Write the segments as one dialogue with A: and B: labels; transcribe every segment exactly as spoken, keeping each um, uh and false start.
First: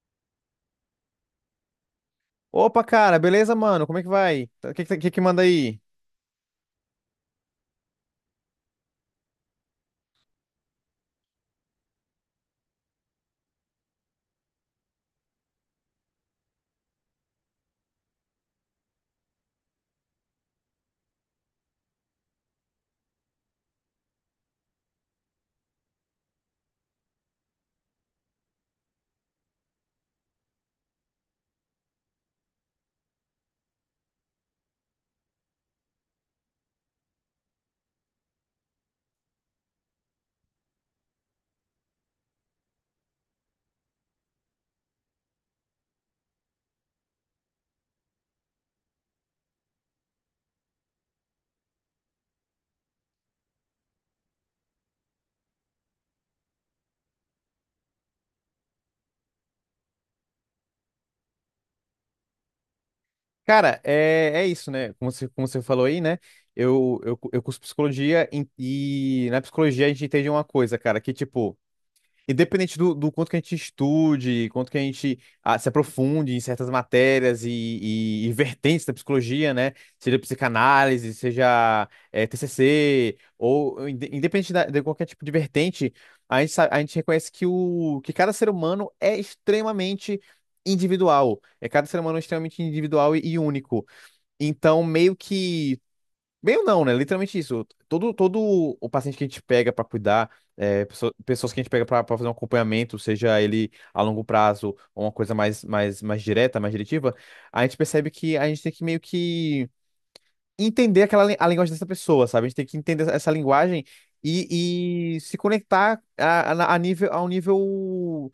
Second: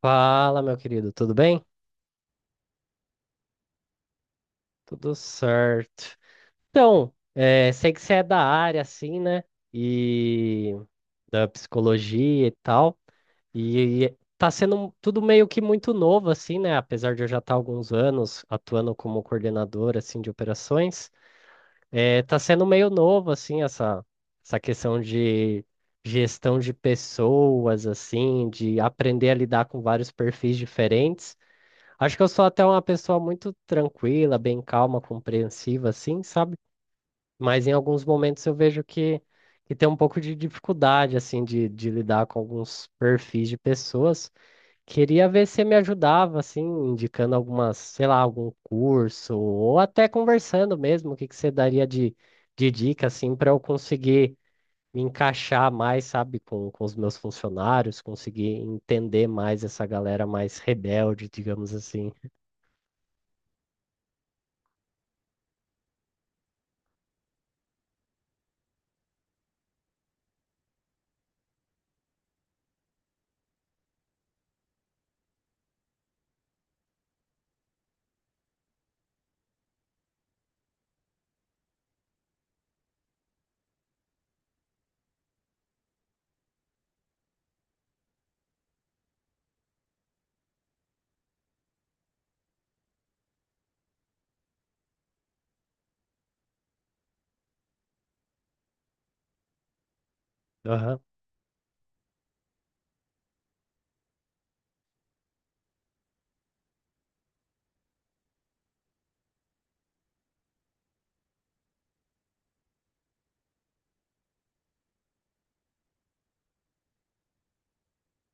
A: Fala, meu querido, tudo bem?
B: Opa, cara, beleza, mano? Como é que vai? O que, que, que
A: Tudo
B: que manda aí?
A: certo. Então, eh, sei que você é da área, assim, né? E da psicologia e tal. E, e tá sendo um, tudo meio que muito novo, assim, né? Apesar de eu já estar há alguns anos atuando como coordenador, assim, de operações, eh, tá sendo meio novo, assim, essa, essa questão de gestão de pessoas, assim, de aprender a lidar com vários perfis diferentes. Acho que eu sou até uma pessoa muito tranquila, bem calma, compreensiva, assim, sabe? Mas em alguns momentos eu vejo que, que tem um pouco de dificuldade, assim, de, de lidar com alguns perfis de pessoas. Queria ver se você me ajudava, assim, indicando algumas, sei lá, algum curso, ou até conversando mesmo, o que que você daria de, de dica, assim, para eu conseguir me encaixar mais, sabe, com, com os meus funcionários, conseguir entender mais essa galera mais rebelde, digamos assim.
B: Cara, é, é isso, né? Como você, como você falou aí, né? Eu, eu, eu curso psicologia em- e na psicologia a gente entende uma coisa, cara, que tipo, independente do, do quanto que a gente estude, quanto que a gente ah, se aprofunde em certas matérias e, e- e vertentes da psicologia, né? Seja psicanálise, seja eh, T C C, ou inde- independente da- de qualquer tipo de vertente, a gente, sa- a gente reconhece que, o, que cada ser humano é extremamente individual. É, cada ser humano é extremamente individual e, e único. Então, meio que bem ou não, né? Literalmente isso. Todo, todo o paciente que a gente pega para cuidar, é,
A: Aham.
B: pesso- pessoas que a gente pega para fazer um acompanhamento, seja ele a longo prazo ou uma coisa mais, mais, mais direta, mais diretiva, a gente percebe que a gente tem que meio que entender aquela, lin- a linguagem dessa pessoa, sabe? A gente tem que entender essa linguagem e, e se conectar a, a, a nível, a um nível,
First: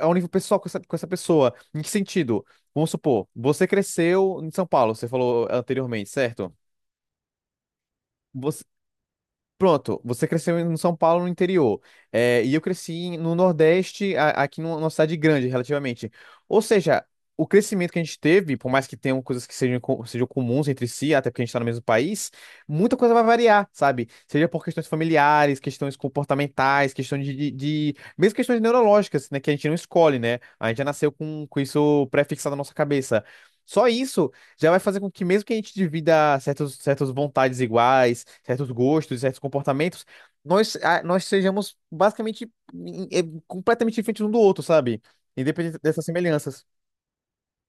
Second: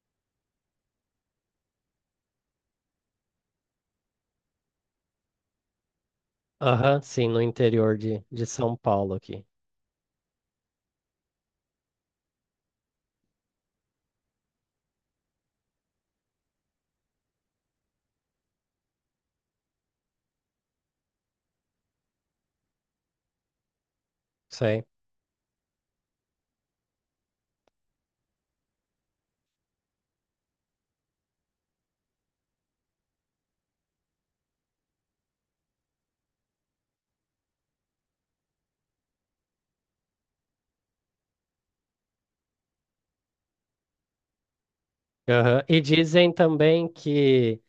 B: a um nível pessoal com essa, com essa pessoa. Em que sentido? Vamos supor, você cresceu em São Paulo, você falou anteriormente, certo?
A: Aham, sim, no interior de, de
B: Você-
A: São Paulo aqui.
B: Pronto, você cresceu em São Paulo, no interior. É, e eu cresci em- no Nordeste, a- aqui numa numa cidade grande, relativamente. Ou seja, o crescimento que a gente teve, por mais que tenham coisas que sejam, co- sejam comuns entre si, até porque a gente está no mesmo país, muita coisa vai variar, sabe? Seja por
A: Sei.
B: questões familiares, questões comportamentais, questões de, de, de- mesmo questões neurológicas, né? Que a gente não escolhe, né? A gente já nasceu com, com isso pré-fixado na nossa cabeça. Só isso já vai fazer com que, mesmo que a gente divida certos, certas vontades iguais, certos gostos, certos comportamentos, nós, ah, nós sejamos basicamente em- eh, completamente diferentes um do outro, sabe?
A: Aham. E
B: Independente dessas
A: dizem
B: semelhanças.
A: também que,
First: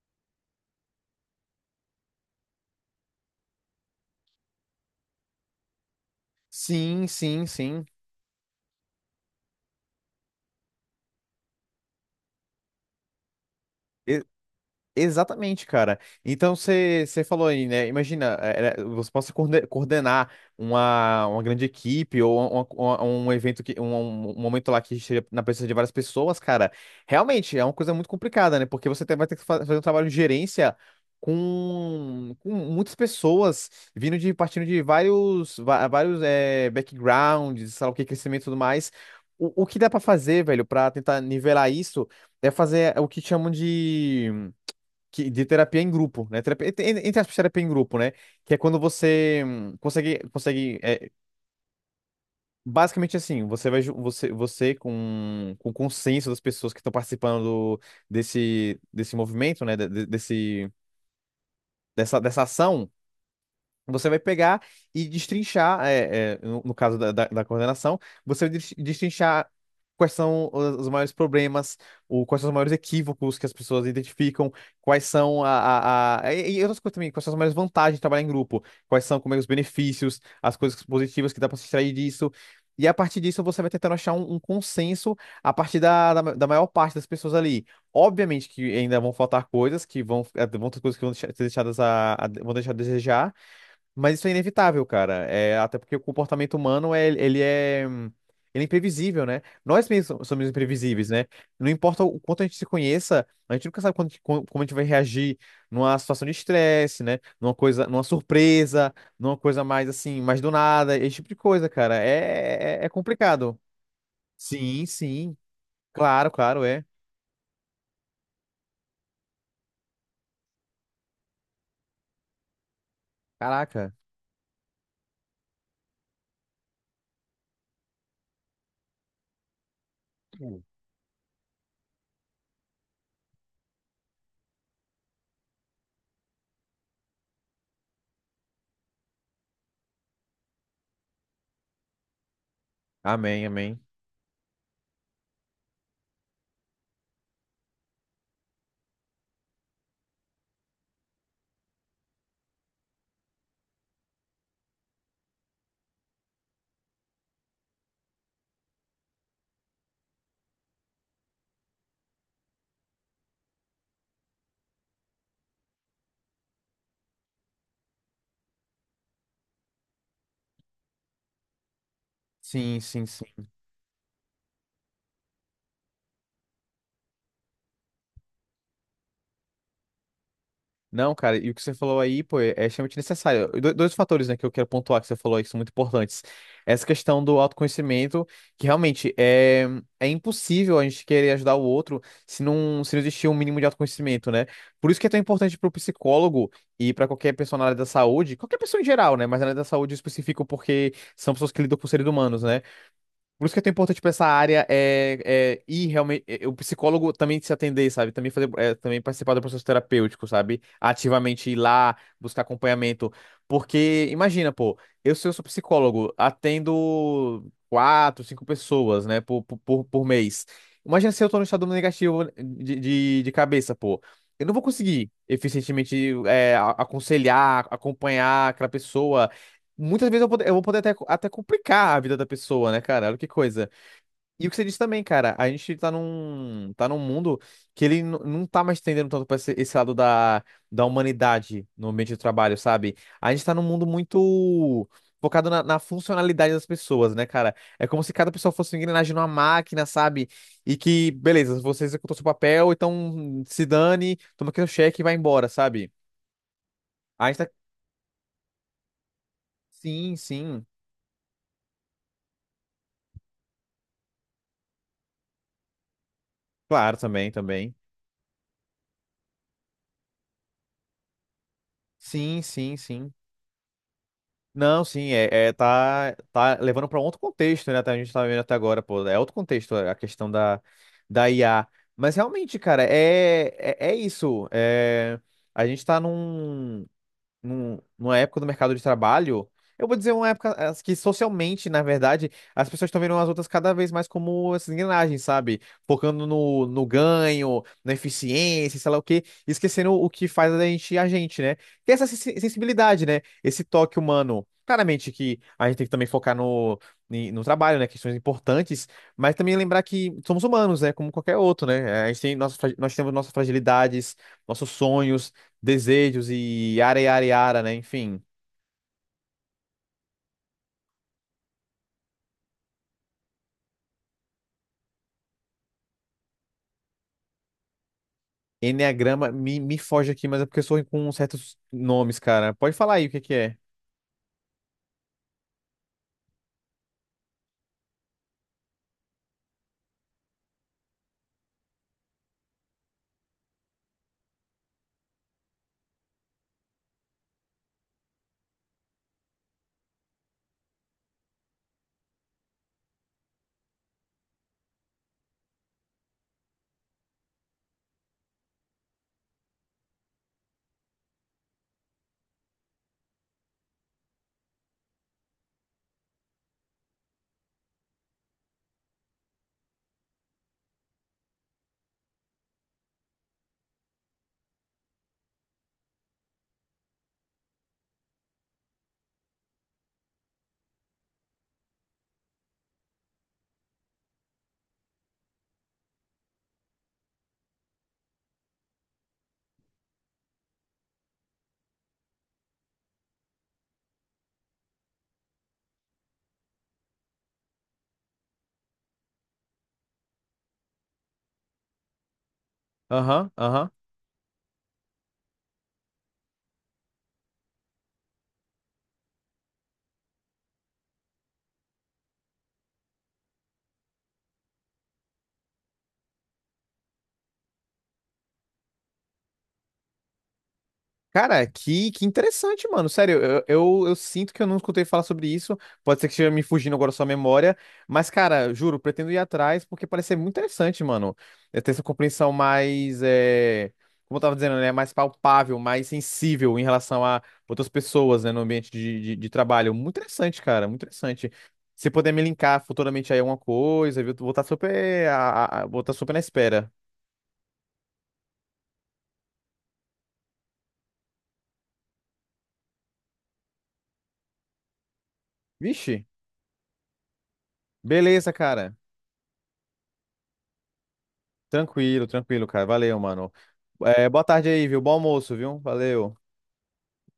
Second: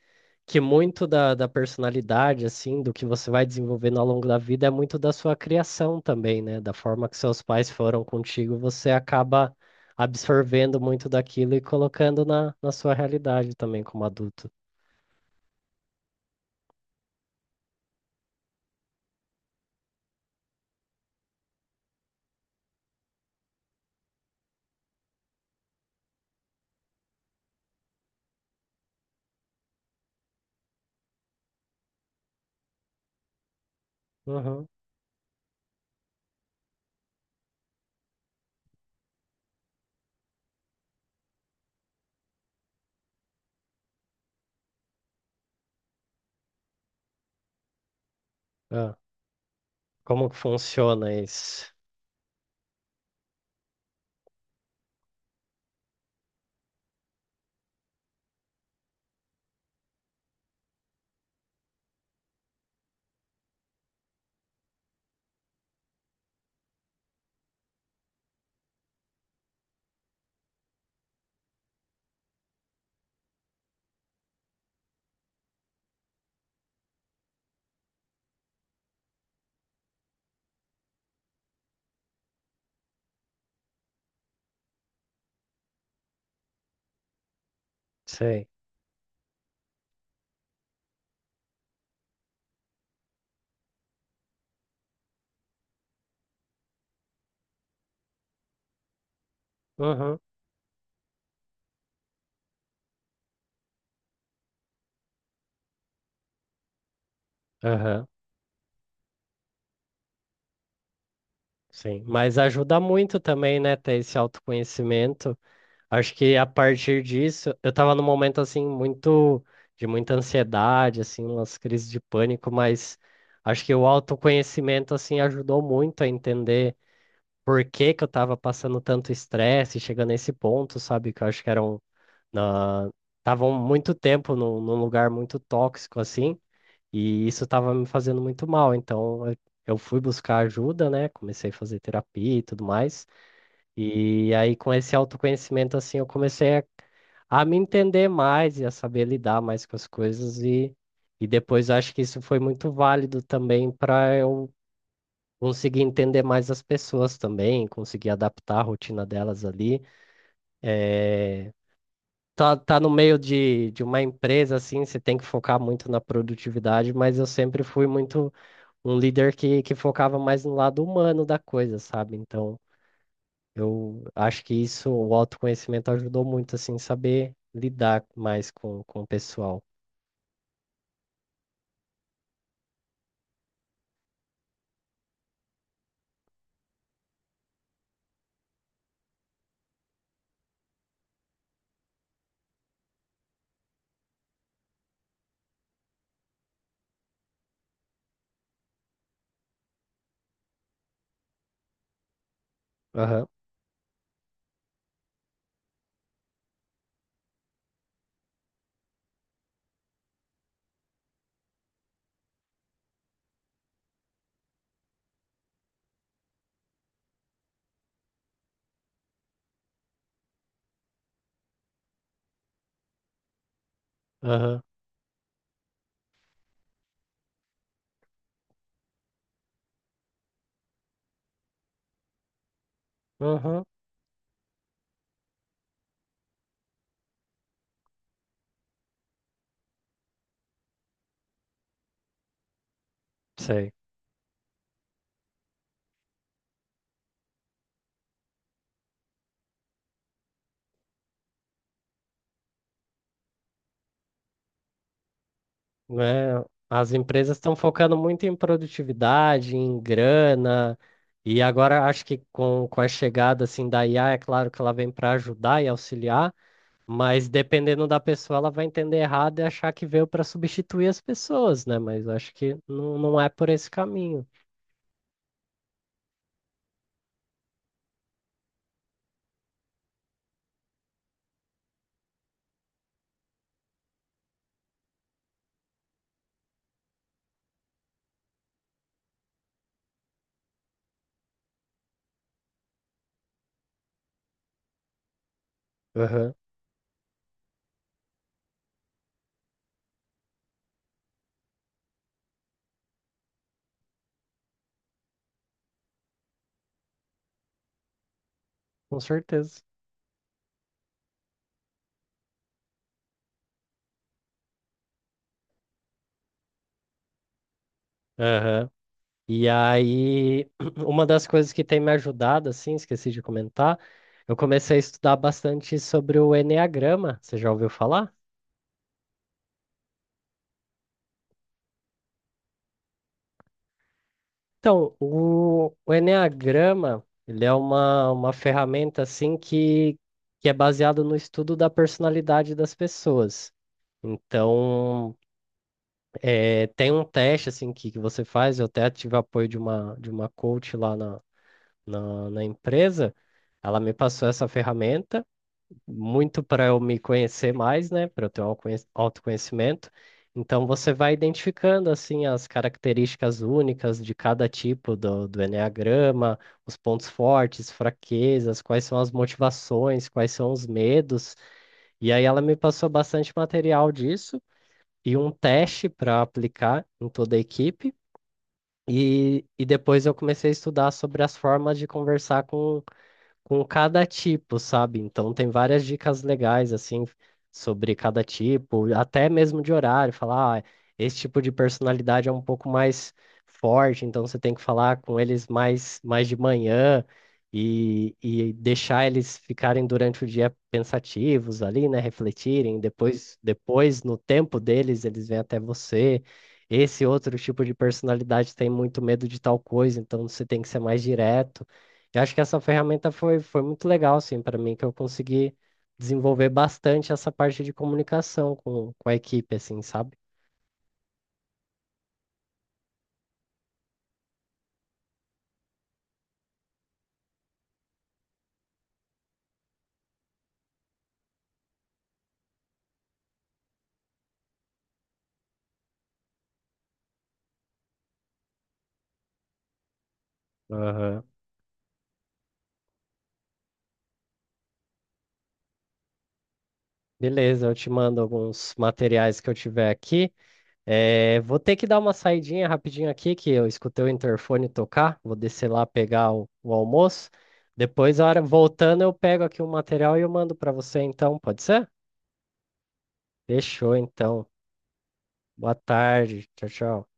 A: que muito da, da personalidade, assim, do que você vai desenvolvendo ao longo da vida é muito da sua criação também, né? Da
B: Sim,
A: forma que seus
B: sim,
A: pais
B: sim.
A: foram contigo, você acaba absorvendo muito daquilo e colocando na, na sua realidade também como adulto.
B: Exatamente, cara. Então você você falou aí, né? Imagina, é, é, você possa coorde- coordenar uma, uma grande equipe ou uma- uma- um evento que um, um um momento lá que esteja na presença de várias pessoas, cara. Realmente é uma coisa muito complicada, né? Porque você tem- vai ter que fa- fazer um trabalho de gerência com, com muitas pessoas vindo de partindo
A: Uhum.
B: de vários va- vários é, backgrounds, sei lá o que, crescimento e tudo mais. O, o que dá pra fazer, velho, pra tentar nivelar isso é fazer o que chamam de que- de terapia em grupo, né? Terapia, entre entre aspas, terapia em grupo, né? Que é quando
A: Ah,
B: você hum, consegue,
A: como que
B: consegue é,
A: funciona isso?
B: basicamente assim, você vai, ju- você, você com, com o consenso das pessoas que estão participando do- desse, desse movimento, né? de- de- Desse, dessa, dessa ação. Você vai pegar e destrinchar, é, é, no, no caso da, da, da coordenação, você vai des- destrinchar quais são os, os maiores problemas, ou quais são os maiores equívocos que as pessoas identificam, quais são a, a, a- E, e outras coisas também, quais são as maiores vantagens de trabalhar em grupo, quais são como é, os benefícios, as coisas positivas que dá para se extrair disso. E a partir disso, você vai tentando achar um, um consenso a partir da, da, ma- da maior parte das pessoas ali.
A: Sei.
B: Obviamente que ainda vão faltar coisas, que vão, eh, vão ter coisas que vão deixar- ser deixadas a, a- vão deixar a desejar, mas isso é inevitável, cara. É, até porque o comportamento humano, é, ele é, hum, ele é imprevisível, né? Nós mesmos
A: Uhum.
B: so-, somos imprevisíveis, né? Não importa o quanto a gente se conheça, a gente nunca sabe quando- como como a gente vai reagir numa situação de estresse, né? Numa coisa, numa
A: Aham.
B: surpresa, numa coisa mais assim, mais do nada, esse tipo de coisa, cara.
A: Sim. Mas
B: É,
A: ajuda
B: é, é
A: muito
B: complicado.
A: também, né, ter esse
B: Sim,
A: autoconhecimento.
B: sim.
A: Acho
B: Claro,
A: que a
B: claro, é.
A: partir disso, eu tava num momento assim muito de muita ansiedade, assim, umas crises de pânico, mas acho que o
B: Caraca.
A: autoconhecimento assim ajudou muito a entender por que que eu tava passando tanto estresse, chegando nesse ponto, sabe? Que eu acho que eram na estavam muito tempo num, num lugar muito tóxico assim, e isso tava me fazendo muito mal. Então, eu eu fui buscar ajuda, né? Comecei a fazer terapia e tudo mais.
B: Amém, amém.
A: E aí, com esse autoconhecimento, assim, eu comecei a, a me entender mais e a saber lidar mais com as coisas. E, e depois eu acho que isso foi muito válido também para eu conseguir entender mais as pessoas também, conseguir adaptar a rotina delas ali. Eh, tá, tá no meio de, de uma empresa, assim, você tem que focar muito na produtividade, mas eu sempre fui muito um líder que, que focava mais no lado humano da coisa, sabe? Então.
B: Sim, sim, sim.
A: Eu acho que isso, o autoconhecimento ajudou muito, assim, saber lidar mais com, com o pessoal.
B: Não, cara, e o que você falou aí, pô, é é extremamente necessário. do- Dois fatores, né, que eu quero pontuar que você falou aí, que são muito importantes. Essa questão do autoconhecimento, que realmente é, é impossível a gente querer ajudar o outro se não, se não existir um mínimo de autoconhecimento, né? Por isso que é tão importante para o psicólogo e para qualquer pessoa na área da saúde, qualquer pessoa em geral, né, mas na área da saúde eu especifico porque são pessoas que lidam com seres humanos, né?
A: Aham,
B: Por isso que é tão importante pra essa área é, é ir realmente. É, o psicólogo também se atender, sabe? Também fazer, é, também participar do processo terapêutico, sabe? Ativamente ir lá, buscar acompanhamento. Porque, imagina, pô, eu, se eu sou psicólogo, atendo quatro, cinco pessoas, né, por, por, por por mês. Imagina se eu tô no estado negativo de, de, de cabeça, pô. Eu não
A: aham,
B: vou conseguir eficientemente é, a- aconselhar, acompanhar aquela pessoa. Muitas vezes eu, vou- eu vou poder até, até complicar a vida da pessoa, né, cara? Olha que
A: aham,
B: coisa. E o que você disse também, cara, a gente tá num, tá num mundo que ele n- não tá mais tendendo tanto pra esse, esse lado da, da humanidade no ambiente de trabalho, sabe? A gente tá num
A: sei.
B: mundo muito focado na, na funcionalidade das pessoas, né, cara? É como se cada pessoa fosse uma engrenagem numa máquina, sabe? E que, beleza, você executou seu papel, então se dane, toma aqui o cheque e vai embora, sabe?
A: Né? As
B: A
A: empresas
B: gente tá.
A: estão focando muito em produtividade, em
B: Sim, sim.
A: grana, e agora acho que com, com a chegada, assim, da I A, é claro que ela vem para ajudar e auxiliar,
B: Claro,
A: mas
B: também, também.
A: dependendo da pessoa, ela vai entender errado e achar que veio para substituir as pessoas, né? Mas acho
B: Sim,
A: que
B: sim,
A: não,
B: sim.
A: não é por esse caminho.
B: Não, sim, é, é tá, tá levando para outro contexto, né? até A gente tá vendo até agora, pô, é outro contexto a questão da, da I A. Mas realmente, cara, é, é, é isso. É, a gente tá num num- numa época do mercado de trabalho, eu vou dizer uma época as que socialmente, na verdade, as pessoas estão vendo as outras cada vez mais como essas engrenagens, sabe? Focando
A: Aham,
B: no, no ganho, na eficiência, sei lá o quê, e esquecendo o que faz a gente a gente, né? Tem essa sensi- sensibilidade, né? Esse toque humano. Claramente que a gente tem que também focar no, em- no trabalho, né? Questões importantes,
A: com
B: mas também
A: certeza.
B: lembrar que somos humanos, né? Como qualquer outro, né? A gente tem nossa, fra- nós temos nossas fragilidades, nossos sonhos desejos e yara, yara, yara, né? Enfim,
A: Aham. E aí, uma das coisas que tem me ajudado, assim, esqueci de comentar, eu comecei a estudar bastante sobre o enneagrama. Você já ouviu falar?
B: enneagrama me, me foge aqui, mas é porque eu sou ruim com certos nomes, cara. Pode falar aí o que que é.
A: Então, o, o enneagrama, ele é uma, uma ferramenta, assim, que, que é baseado no estudo da personalidade das pessoas. Então, é, tem um teste, assim, que, que você faz, eu até tive apoio de uma, de uma coach lá na, na na empresa, ela me passou essa ferramenta muito para eu me conhecer mais, né? Para eu ter um alconhe- autoconhecimento. Então você vai identificando assim as características únicas de cada tipo do, do enneagrama, os pontos fortes, fraquezas, quais são as motivações, quais são os medos. E aí ela me passou bastante material disso e um teste para aplicar em toda a equipe. E, e depois eu comecei a estudar sobre as formas de conversar com com cada tipo, sabe? Então tem várias dicas legais assim sobre cada tipo, até mesmo de horário, falar, ah, esse tipo de personalidade é um pouco mais forte, então você tem que falar com eles mais mais de manhã e, e deixar eles ficarem durante o dia pensativos ali, né, refletirem,
B: Aham,
A: depois
B: aham.
A: depois no tempo deles eles vêm até você. Esse outro tipo de personalidade tem muito medo de tal coisa, então você tem que ser mais direto. Eu acho que essa ferramenta foi, foi muito legal, assim, para mim, que eu consegui desenvolver bastante essa parte de comunicação com, com a equipe, assim, sabe?
B: Cara, que, que interessante, mano. Sério, eu, eu, eu sinto que eu não escutei falar sobre isso. Pode ser que esteja me fugindo agora sua memória. Mas, cara, juro, pretendo ir atrás porque parece ser muito interessante, mano. É ter essa compreensão mais. É, como eu tava dizendo, né? Mais palpável, mais sensível em relação a outras pessoas, né? No ambiente de, de, de trabalho. Muito interessante, cara. Muito
A: Aham.
B: interessante. Se puder me linkar futuramente aí alguma coisa, viu? Vou estar super. a- a- a- Vou estar super na espera.
A: Beleza, eu te mando alguns materiais que eu tiver aqui. Eh, vou ter que dar uma saidinha rapidinho aqui, que eu escutei o interfone tocar. Vou descer lá
B: Vixe,
A: pegar o, o almoço. Depois, a
B: beleza,
A: hora
B: cara.
A: voltando, eu pego aqui o material e eu mando para você, então, pode ser?
B: Tranquilo, tranquilo, cara. Valeu, mano.
A: Fechou,
B: É, boa
A: então.
B: tarde aí, viu? Bom almoço, viu?
A: Boa
B: Valeu.
A: tarde. Tchau, tchau.